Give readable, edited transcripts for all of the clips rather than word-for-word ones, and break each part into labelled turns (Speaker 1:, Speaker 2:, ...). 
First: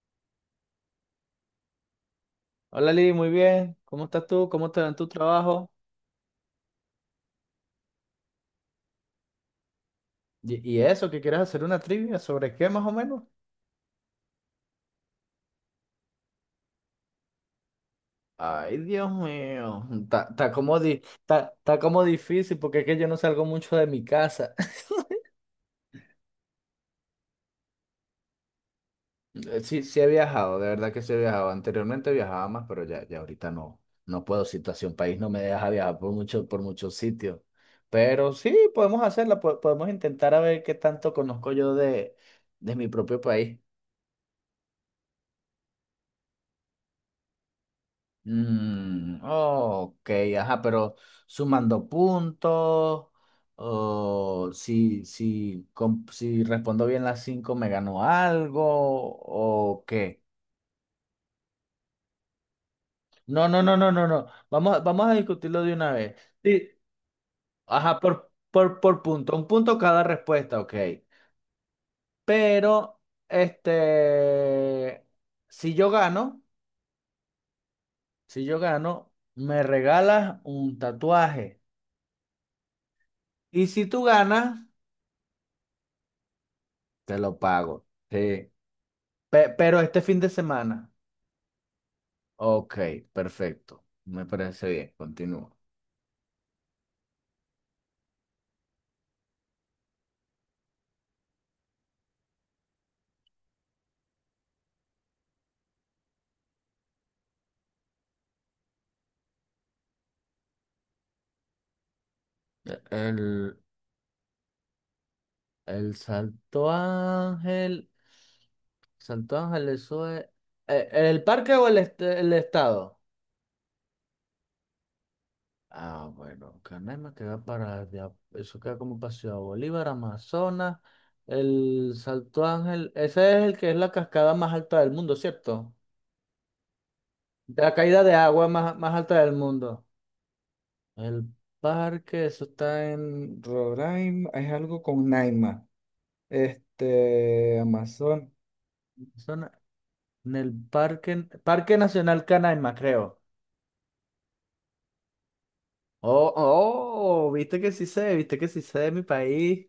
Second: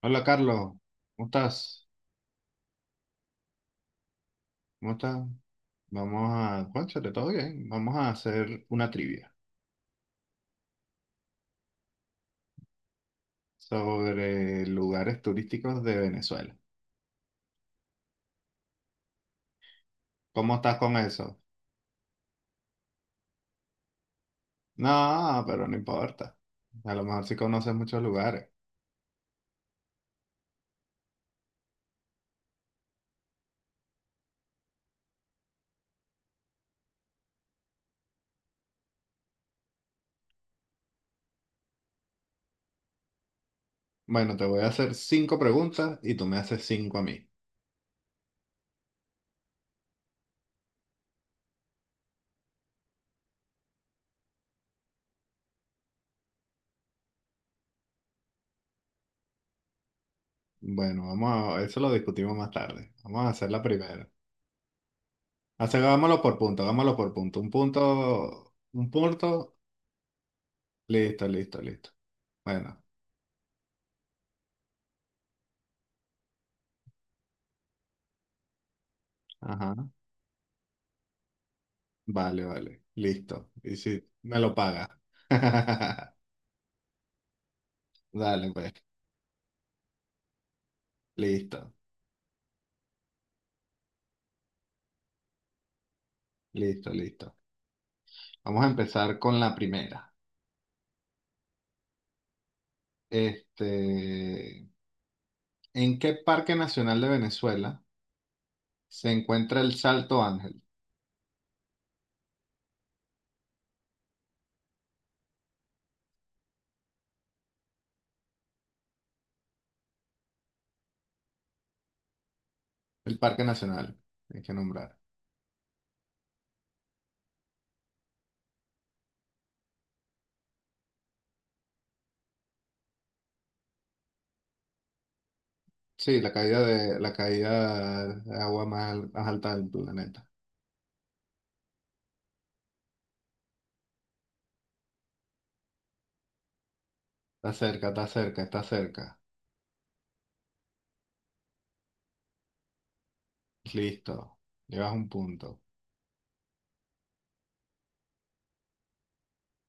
Speaker 1: Hola Carlos, ¿cómo estás?
Speaker 2: Hola Lili, muy bien. ¿Cómo estás tú? ¿Cómo te va
Speaker 1: ¿Cómo
Speaker 2: en tu
Speaker 1: estás?
Speaker 2: trabajo?
Speaker 1: Vamos a, cónchale, todo bien. Vamos a hacer una trivia
Speaker 2: ¿Y eso? ¿Que quieres hacer una trivia? ¿Sobre qué más o menos?
Speaker 1: sobre lugares turísticos de Venezuela.
Speaker 2: Ay, Dios mío. Está, está
Speaker 1: ¿Cómo estás
Speaker 2: como,
Speaker 1: con
Speaker 2: di-
Speaker 1: eso?
Speaker 2: está, está como difícil porque es que yo no salgo mucho de mi casa.
Speaker 1: No, pero no importa. A lo mejor sí conoces muchos lugares.
Speaker 2: Sí, sí he viajado, de verdad que sí he viajado. Anteriormente viajaba más, pero ya ahorita no, no puedo. Situación país no me deja viajar por muchos sitios. Pero sí, podemos hacerla, podemos intentar a ver qué tanto conozco yo de mi propio país.
Speaker 1: Bueno, te voy a hacer cinco preguntas y tú me haces cinco a mí.
Speaker 2: Mm, ok, ajá, pero sumando puntos, o si respondo bien las cinco, me ganó algo, o qué.
Speaker 1: Bueno, vamos a, eso lo discutimos más tarde. Vamos a
Speaker 2: No,
Speaker 1: hacer la
Speaker 2: no, no, no, no,
Speaker 1: primera.
Speaker 2: no. Vamos a discutirlo de
Speaker 1: Hace-
Speaker 2: una vez.
Speaker 1: vámonos por punto,
Speaker 2: Sí.
Speaker 1: vámonos por punto. Un
Speaker 2: Ajá, por,
Speaker 1: punto,
Speaker 2: por,
Speaker 1: un
Speaker 2: por punto, un
Speaker 1: punto.
Speaker 2: punto cada respuesta, ok.
Speaker 1: Listo, listo, listo. Bueno,
Speaker 2: Pero, este, si yo gano, si yo gano, me
Speaker 1: ajá.
Speaker 2: regalas un tatuaje.
Speaker 1: Vale, vale. Listo.
Speaker 2: Y
Speaker 1: Y
Speaker 2: si tú
Speaker 1: si me lo
Speaker 2: ganas.
Speaker 1: paga.
Speaker 2: Te lo pago.
Speaker 1: Dale,
Speaker 2: Sí.
Speaker 1: pues.
Speaker 2: Pero este fin de semana.
Speaker 1: Listo,
Speaker 2: Ok, perfecto. Me parece bien. Continúa.
Speaker 1: listo, listo. Vamos a empezar con la primera. Este, ¿En qué parque nacional de Venezuela se encuentra el Salto Ángel?
Speaker 2: E- El, el Salto Ángel. Salto Ángel, eso es. ¿El parque o el estado?
Speaker 1: El parque nacional, hay que nombrar.
Speaker 2: Ah, bueno, Canaima queda para allá. Eso queda como para Ciudad Bolívar, Amazonas. El Salto Ángel. Ese es el que es la cascada más alta del mundo, ¿cierto?
Speaker 1: Sí, la
Speaker 2: De la caída
Speaker 1: caída
Speaker 2: de
Speaker 1: de
Speaker 2: agua
Speaker 1: agua
Speaker 2: más,
Speaker 1: más,
Speaker 2: más
Speaker 1: al-
Speaker 2: alta
Speaker 1: más
Speaker 2: del
Speaker 1: alta del
Speaker 2: mundo.
Speaker 1: planeta.
Speaker 2: El parque, eso está en Roraima, es algo con Naima.
Speaker 1: Está
Speaker 2: Este,
Speaker 1: cerca, está
Speaker 2: Amazon,
Speaker 1: cerca, está cerca.
Speaker 2: Amazonas, en el parque, Parque Nacional Canaima, creo.
Speaker 1: Listo. Llevas un punto.
Speaker 2: Oh, oh, viste que sí sé, viste que sí sé de mi país.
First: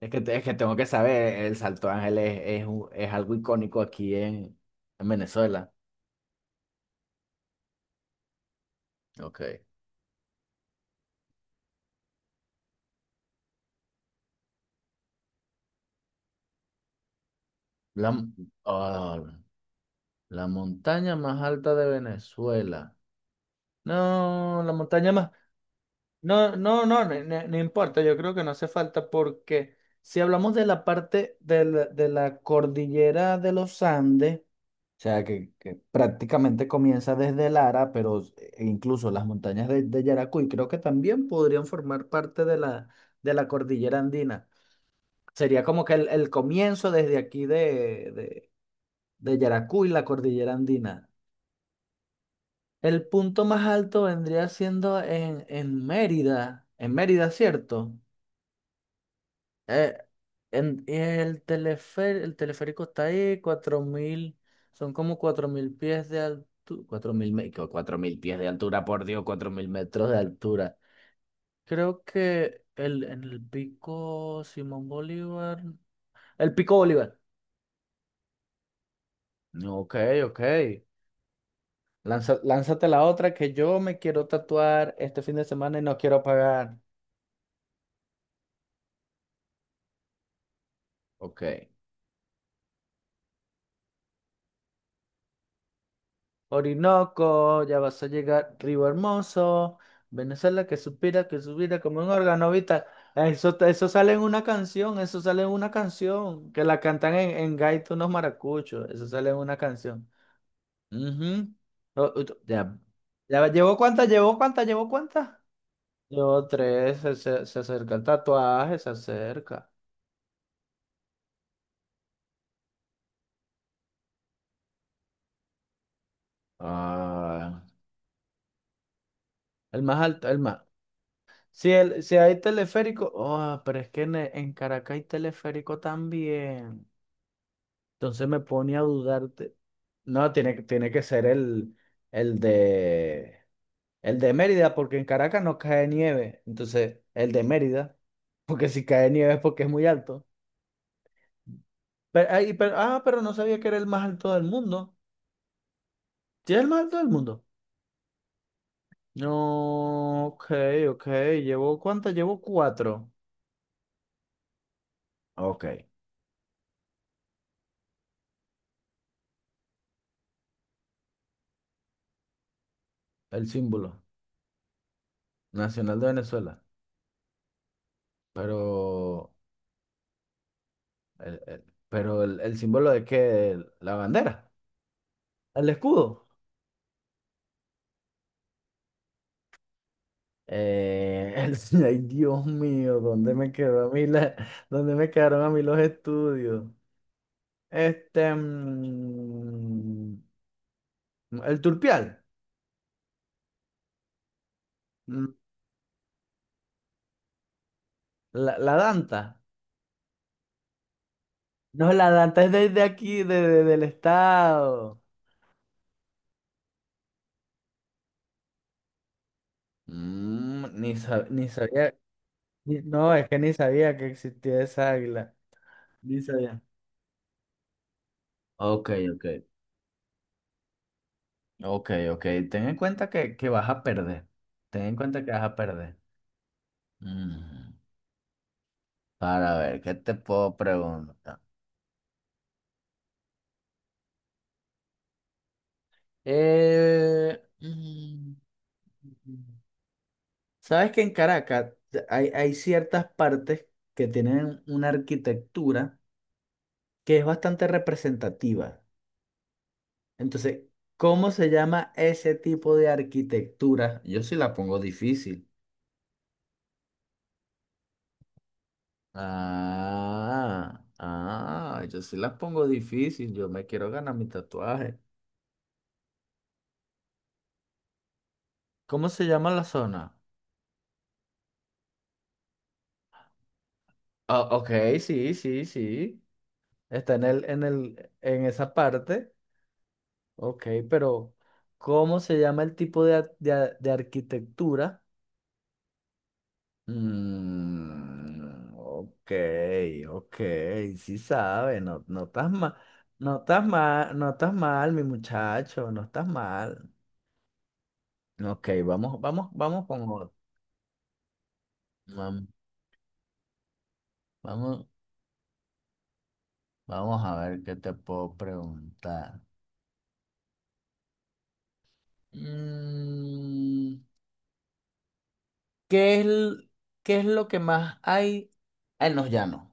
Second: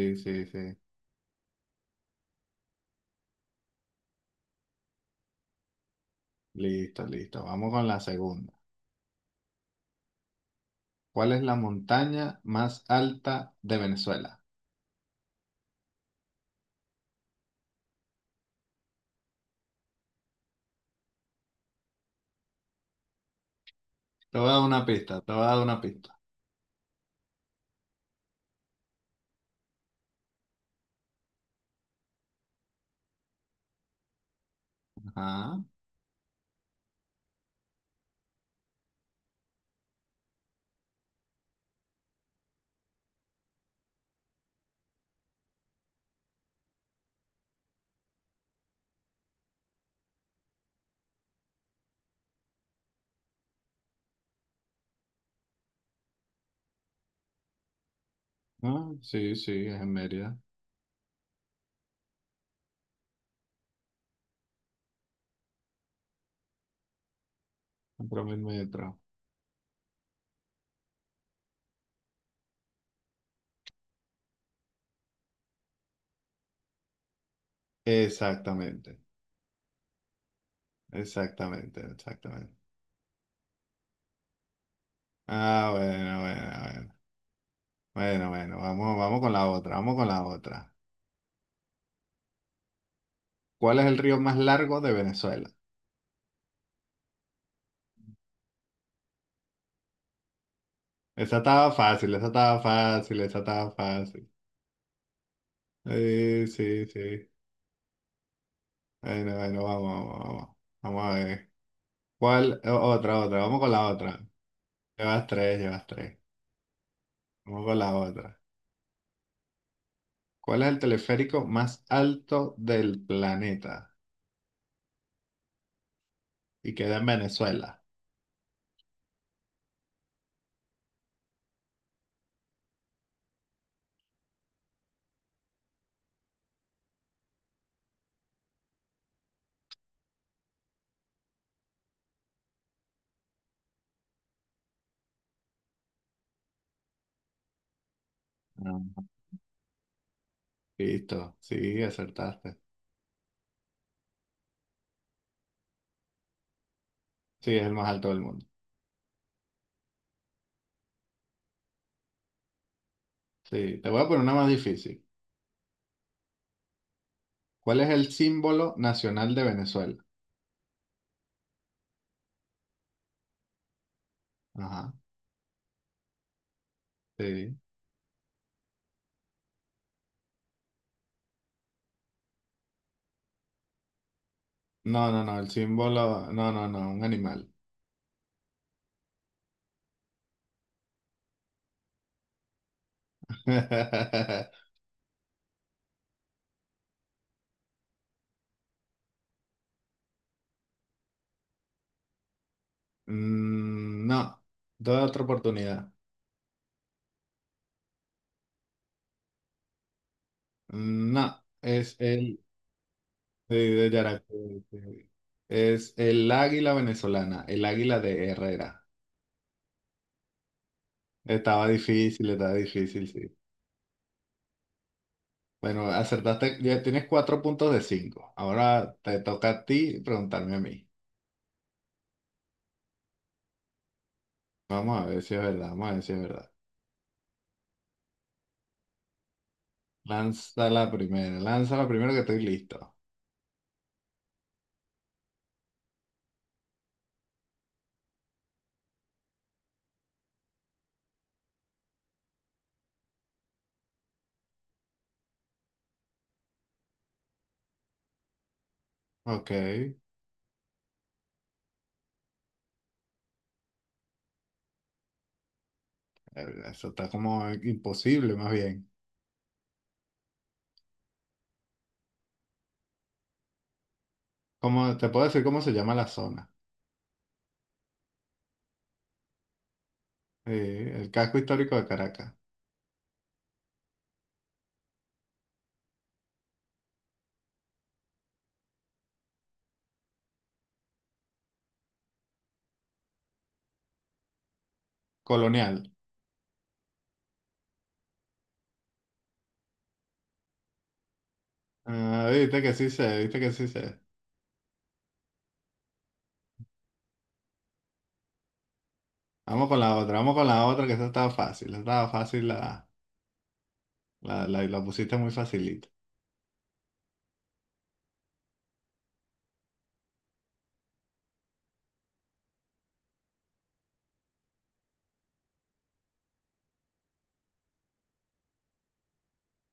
Speaker 2: Es que, es
Speaker 1: sí,
Speaker 2: que tengo
Speaker 1: sí.
Speaker 2: que saber, el Salto Ángel es algo icónico aquí en Venezuela.
Speaker 1: Listo, listo. Vamos con la segunda.
Speaker 2: Ok.
Speaker 1: ¿Cuál es la montaña más alta de Venezuela?
Speaker 2: La, m- ah, la montaña más alta de Venezuela.
Speaker 1: Te voy a dar
Speaker 2: No, la
Speaker 1: una
Speaker 2: montaña
Speaker 1: pista,
Speaker 2: más.
Speaker 1: te voy a dar una pista.
Speaker 2: No, no, no, no, no importa, yo creo que no hace falta porque si hablamos de la parte de la cordillera de los Andes, o sea, que,
Speaker 1: Ajá.
Speaker 2: que prácticamente comienza desde Lara, pero e incluso las montañas de Yaracuy creo que también podrían formar parte de la cordillera andina. Sería como que el comienzo desde aquí de Yaracuy, la cordillera andina. El punto más alto vendría siendo en Mérida, en Mérida, ¿cierto?
Speaker 1: Ah, sí, sí, es en
Speaker 2: Eh,
Speaker 1: Mérida.
Speaker 2: y el el teleférico está ahí, 4.000 son como 4.000 pies de altura, que 4.000
Speaker 1: Cuatro mil
Speaker 2: pies de altura,
Speaker 1: metros.
Speaker 2: por Dios, 4.000 metros de altura. Creo que en el pico Simón Bolívar, el pico Bolívar.
Speaker 1: Exactamente,
Speaker 2: Ok, ok.
Speaker 1: exactamente, exactamente.
Speaker 2: Lánzate la otra que yo me quiero tatuar este fin de
Speaker 1: Ah,
Speaker 2: semana y no
Speaker 1: bueno,
Speaker 2: quiero
Speaker 1: bueno,
Speaker 2: pagar.
Speaker 1: bueno. Bueno, bueno, vamos, vamos con la otra, vamos con la otra.
Speaker 2: Ok.
Speaker 1: ¿Cuál es el río más largo de Venezuela?
Speaker 2: Orinoco, ya vas a llegar, Río Hermoso, Venezuela
Speaker 1: Esa
Speaker 2: que
Speaker 1: estaba
Speaker 2: suspira como un
Speaker 1: fácil, esa
Speaker 2: órgano,
Speaker 1: estaba
Speaker 2: ¿viste?
Speaker 1: fácil, esa
Speaker 2: Eso,
Speaker 1: estaba
Speaker 2: eso sale en
Speaker 1: fácil.
Speaker 2: una canción, eso sale en una
Speaker 1: Sí,
Speaker 2: canción, que la
Speaker 1: sí,
Speaker 2: cantan
Speaker 1: sí.
Speaker 2: en gaita unos maracuchos, eso sale
Speaker 1: Bueno,
Speaker 2: en una
Speaker 1: bueno, vamos,
Speaker 2: canción.
Speaker 1: vamos, vamos. Vamos a ver.
Speaker 2: Ujú.
Speaker 1: ¿Cuál?
Speaker 2: Ya,
Speaker 1: Otra, otra,
Speaker 2: ya,
Speaker 1: vamos con
Speaker 2: ¿llevó
Speaker 1: la
Speaker 2: cuántas?
Speaker 1: otra.
Speaker 2: ¿Llevó cuántas? ¿Llevó
Speaker 1: Llevas
Speaker 2: cuántas?
Speaker 1: tres, llevas tres.
Speaker 2: Llevó tres, se
Speaker 1: Vamos con
Speaker 2: acerca
Speaker 1: la
Speaker 2: el
Speaker 1: otra.
Speaker 2: tatuaje, se acerca.
Speaker 1: ¿Cuál es el teleférico más alto del planeta? Y queda en
Speaker 2: Ah,
Speaker 1: Venezuela.
Speaker 2: el más alto, el más. Si hay teleférico, oh, pero es que en Caracas hay teleférico también. Entonces me pone a dudarte. No, tiene que ser el, el de, el de Mérida, porque en Caracas no cae nieve. Entonces, el de Mérida, porque si
Speaker 1: Ah,
Speaker 2: cae nieve es porque es muy alto.
Speaker 1: listo, sí,
Speaker 2: Pero, ay,
Speaker 1: acertaste.
Speaker 2: pero no sabía que era el más alto del mundo. ¿Sí es el más alto del mundo?
Speaker 1: Sí, es el más alto del mundo.
Speaker 2: No, ok, ok. ¿Llevo cuántas? Llevo cuatro.
Speaker 1: Sí, te voy a poner una más difícil.
Speaker 2: Ok,
Speaker 1: ¿Cuál es el símbolo nacional de Venezuela?
Speaker 2: el símbolo
Speaker 1: Ajá,
Speaker 2: nacional de Venezuela.
Speaker 1: sí.
Speaker 2: Pero, el, el- pero el símbolo de qué, la bandera,
Speaker 1: No, no, no, el
Speaker 2: el escudo.
Speaker 1: símbolo, no, no, no, un animal.
Speaker 2: Eh, el- ay, Dios mío, ¿dónde me quedó a mí dónde me quedaron a mí los estudios? Este, mm, el turpial,
Speaker 1: No, doy otra
Speaker 2: mm,
Speaker 1: oportunidad.
Speaker 2: la danta.
Speaker 1: No,
Speaker 2: No,
Speaker 1: es
Speaker 2: la
Speaker 1: el...
Speaker 2: danta es desde aquí, de,
Speaker 1: Sí,
Speaker 2: de- del
Speaker 1: de Yaracuy,
Speaker 2: estado.
Speaker 1: sí. Es el águila venezolana, el águila de Herrera.
Speaker 2: Ni sabía,
Speaker 1: Estaba difícil,
Speaker 2: no, es
Speaker 1: sí.
Speaker 2: que ni sabía que existía esa águila.
Speaker 1: Bueno,
Speaker 2: Ni
Speaker 1: acertaste,
Speaker 2: sabía.
Speaker 1: ya tienes cuatro puntos de cinco.
Speaker 2: Ok,
Speaker 1: Ahora te
Speaker 2: ok.
Speaker 1: toca a ti preguntarme a mí.
Speaker 2: Ok, ok. Ten en cuenta que vas a perder. Ten en
Speaker 1: Vamos a ver
Speaker 2: cuenta que
Speaker 1: si es
Speaker 2: vas a
Speaker 1: verdad, vamos a
Speaker 2: perder.
Speaker 1: ver si es verdad.
Speaker 2: Mm, Para ver, ¿qué te puedo preguntar?
Speaker 1: Lanza la primera que estoy listo.
Speaker 2: Eh, mm, sabes que en Caracas hay ciertas partes que tienen una arquitectura que es bastante representativa.
Speaker 1: Ok,
Speaker 2: Entonces, ¿cómo se llama ese tipo de arquitectura? Yo sí la pongo difícil.
Speaker 1: eso está como imposible más bien.
Speaker 2: Ah, ah, yo sí las pongo difícil, yo me quiero ganar mi
Speaker 1: ¿Cómo,
Speaker 2: tatuaje.
Speaker 1: te puedo decir cómo se llama la zona?
Speaker 2: ¿Cómo se llama la zona?
Speaker 1: Sí, el casco histórico de Caracas,
Speaker 2: Ah, ok, sí, sí, sí. Está en esa parte. Ok, pero ¿cómo se llama el tipo de arquitectura?
Speaker 1: colonial.
Speaker 2: Mm, ok, ok, sí sabe, no, no
Speaker 1: Ah,
Speaker 2: estás
Speaker 1: viste que
Speaker 2: mal,
Speaker 1: sí sé,
Speaker 2: no
Speaker 1: viste que
Speaker 2: estás
Speaker 1: sí sé.
Speaker 2: mal, no estás mal, mi muchacho, no estás mal. Ok, vamos, vamos,
Speaker 1: Vamos con
Speaker 2: vamos
Speaker 1: la
Speaker 2: con
Speaker 1: otra,
Speaker 2: otro.
Speaker 1: vamos con la otra, que esta estaba fácil,
Speaker 2: Vam-
Speaker 1: la
Speaker 2: Vamos,
Speaker 1: pusiste muy facilita.
Speaker 2: vamos a ver qué te puedo preguntar. Mm, ¿qué es, l- qué es lo que más hay en los llanos?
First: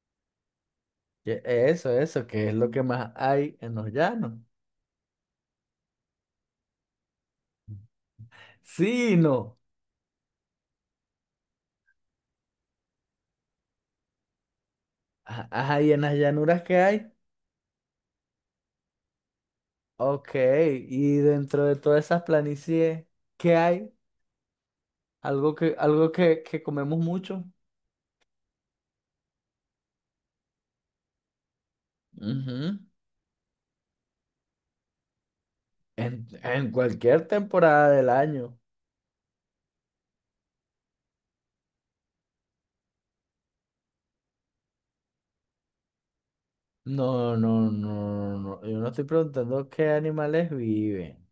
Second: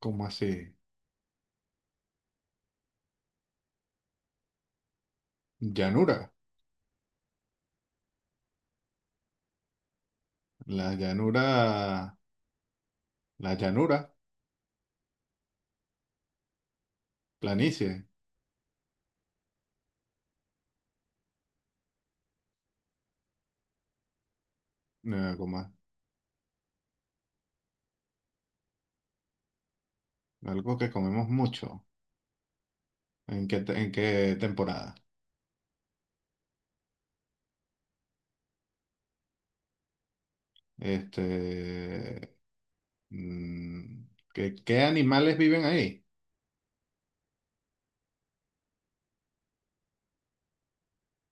Speaker 1: ¿Cómo así?
Speaker 2: Eso, eso, ¿qué es lo que más hay en los llanos?
Speaker 1: Llanura,
Speaker 2: Sí, no.
Speaker 1: la llanura, la llanura,
Speaker 2: Ah, Ajá, ¿y en las llanuras qué hay?
Speaker 1: planicie,
Speaker 2: Ok, y dentro de todas esas planicies, ¿qué hay? Algo
Speaker 1: como
Speaker 2: que, algo que, que comemos mucho.
Speaker 1: algo que comemos mucho.
Speaker 2: Ujú.
Speaker 1: ¿En qué, te- en qué temporada?
Speaker 2: En cualquier temporada del año.
Speaker 1: Este, mm, ¿qué animales viven ahí?
Speaker 2: No, no, no, no, no. Yo no estoy preguntando qué animales viven.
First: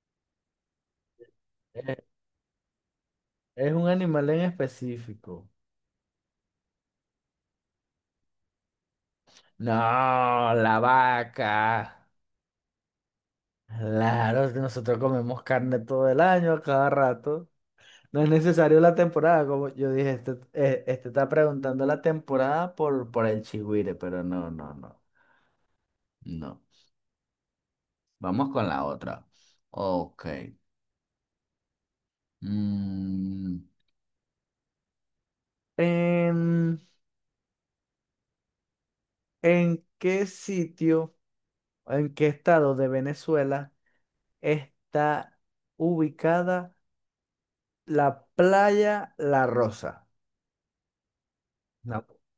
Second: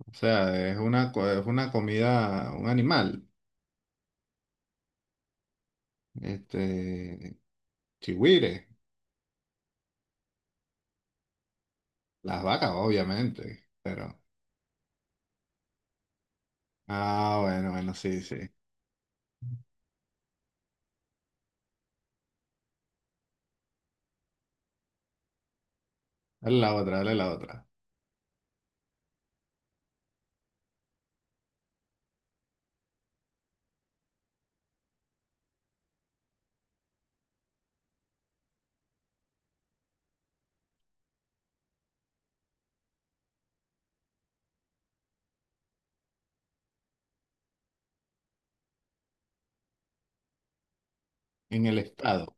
Speaker 1: O sea, es una
Speaker 2: Es,
Speaker 1: comida, un animal.
Speaker 2: es un animal en específico.
Speaker 1: Este, chigüire,
Speaker 2: No, la vaca.
Speaker 1: las vacas, obviamente, pero...
Speaker 2: Claro, es que nosotros comemos carne todo el año, a cada
Speaker 1: Ah,
Speaker 2: rato.
Speaker 1: bueno, bueno, sí,
Speaker 2: No es
Speaker 1: sí.
Speaker 2: necesario la temporada, como yo dije, este está preguntando la temporada por el chigüire, pero no, no, no,
Speaker 1: Dale
Speaker 2: no.
Speaker 1: la otra, dale la otra.
Speaker 2: Vamos con la otra. Ok. Mm, ¿en en qué sitio? ¿En qué estado de Venezuela está ubicada la playa La Rosa?
Speaker 1: En el
Speaker 2: No.
Speaker 1: estado.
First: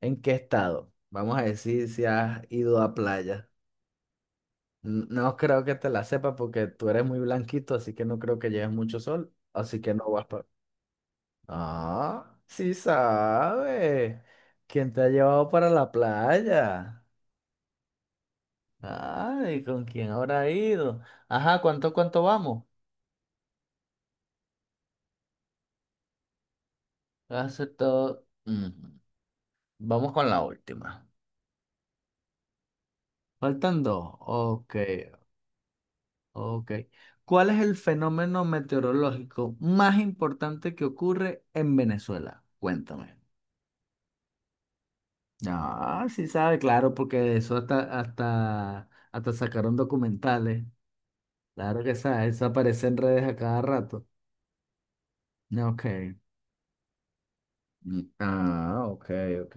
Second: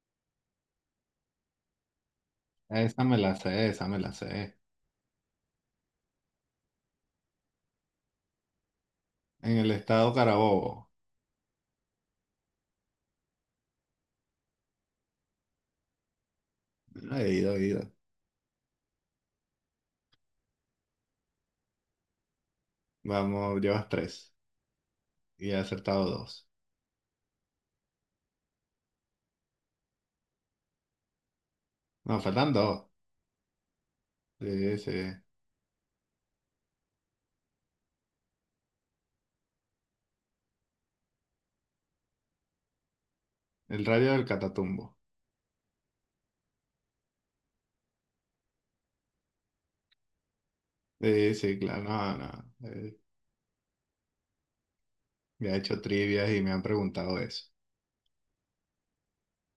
Speaker 2: ¿En qué estado? Vamos a decir si has ido a
Speaker 1: Esa me la
Speaker 2: playa.
Speaker 1: sé, esa me la sé.
Speaker 2: No creo que te la sepa porque tú eres muy blanquito, así que no creo que lleves mucho sol,
Speaker 1: En el
Speaker 2: así que no
Speaker 1: estado
Speaker 2: vas para.
Speaker 1: Carabobo.
Speaker 2: Ah, sí sabe. ¿Quién te ha llevado para la playa?
Speaker 1: Ah, he ido, he ido.
Speaker 2: Ay, ¿con quién habrá ido? Ajá, ¿cuánto vamos?
Speaker 1: Vamos, llevas tres. Y he acertado dos.
Speaker 2: Hace todo. Vamos con la última.
Speaker 1: No, faltan dos.
Speaker 2: Faltan dos. Ok,
Speaker 1: Sí, sí.
Speaker 2: ok. ¿Cuál es el fenómeno meteorológico más importante que ocurre en Venezuela? Cuéntame.
Speaker 1: El rayo del Catatumbo.
Speaker 2: Ah, sí sabe, claro, porque de eso hasta sacaron documentales.
Speaker 1: Sí, sí,
Speaker 2: Claro
Speaker 1: claro.
Speaker 2: que
Speaker 1: No,
Speaker 2: sabe,
Speaker 1: no.
Speaker 2: eso aparece en redes a cada rato.
Speaker 1: Ya he hecho
Speaker 2: Ok.
Speaker 1: trivias y me han preguntado eso.
Speaker 2: Mm, ah, ok, ok.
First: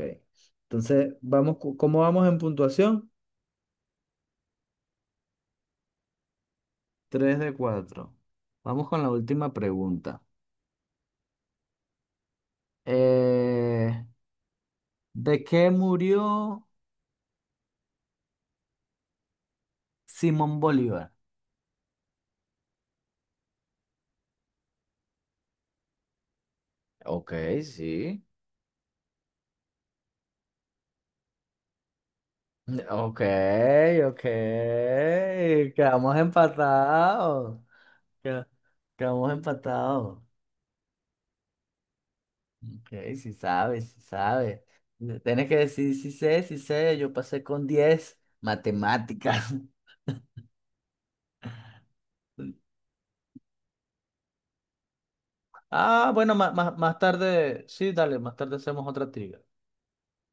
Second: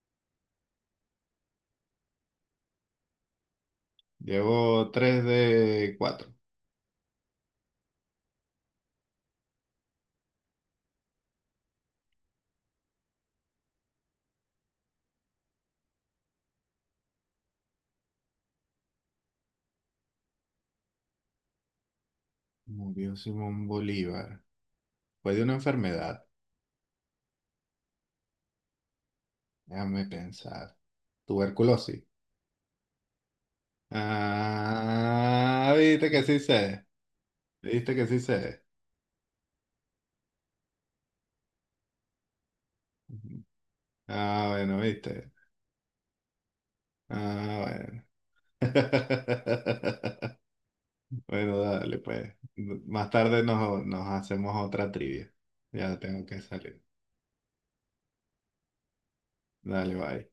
Speaker 2: Entonces, vamos, ¿cómo vamos en puntuación?
Speaker 1: Llevo tres de cuatro.
Speaker 2: Tres de cuatro. Vamos con la última pregunta. Eh, ¿De qué murió Simón Bolívar?
Speaker 1: Murió Simón Bolívar. Fue de una enfermedad.
Speaker 2: Ok, sí.
Speaker 1: Déjame pensar. Tuberculosis.
Speaker 2: Ok, ok.
Speaker 1: Ah, viste
Speaker 2: Quedamos
Speaker 1: que sí sé.
Speaker 2: empatados.
Speaker 1: Viste que sí
Speaker 2: Qued-
Speaker 1: sé.
Speaker 2: Quedamos empatados. Ok, sí sabes, sí
Speaker 1: Ah,
Speaker 2: sabes.
Speaker 1: bueno, viste.
Speaker 2: Tienes que decir si sé, si sé. Yo pasé
Speaker 1: Ah,
Speaker 2: con
Speaker 1: bueno.
Speaker 2: 10 matemáticas.
Speaker 1: Bueno, dale, pues. Más tarde nos hacemos otra trivia. Ya
Speaker 2: Ah,
Speaker 1: tengo
Speaker 2: bueno,
Speaker 1: que
Speaker 2: más
Speaker 1: salir.
Speaker 2: tarde, sí, dale, más tarde hacemos otra trivia.
Speaker 1: Dale, bye.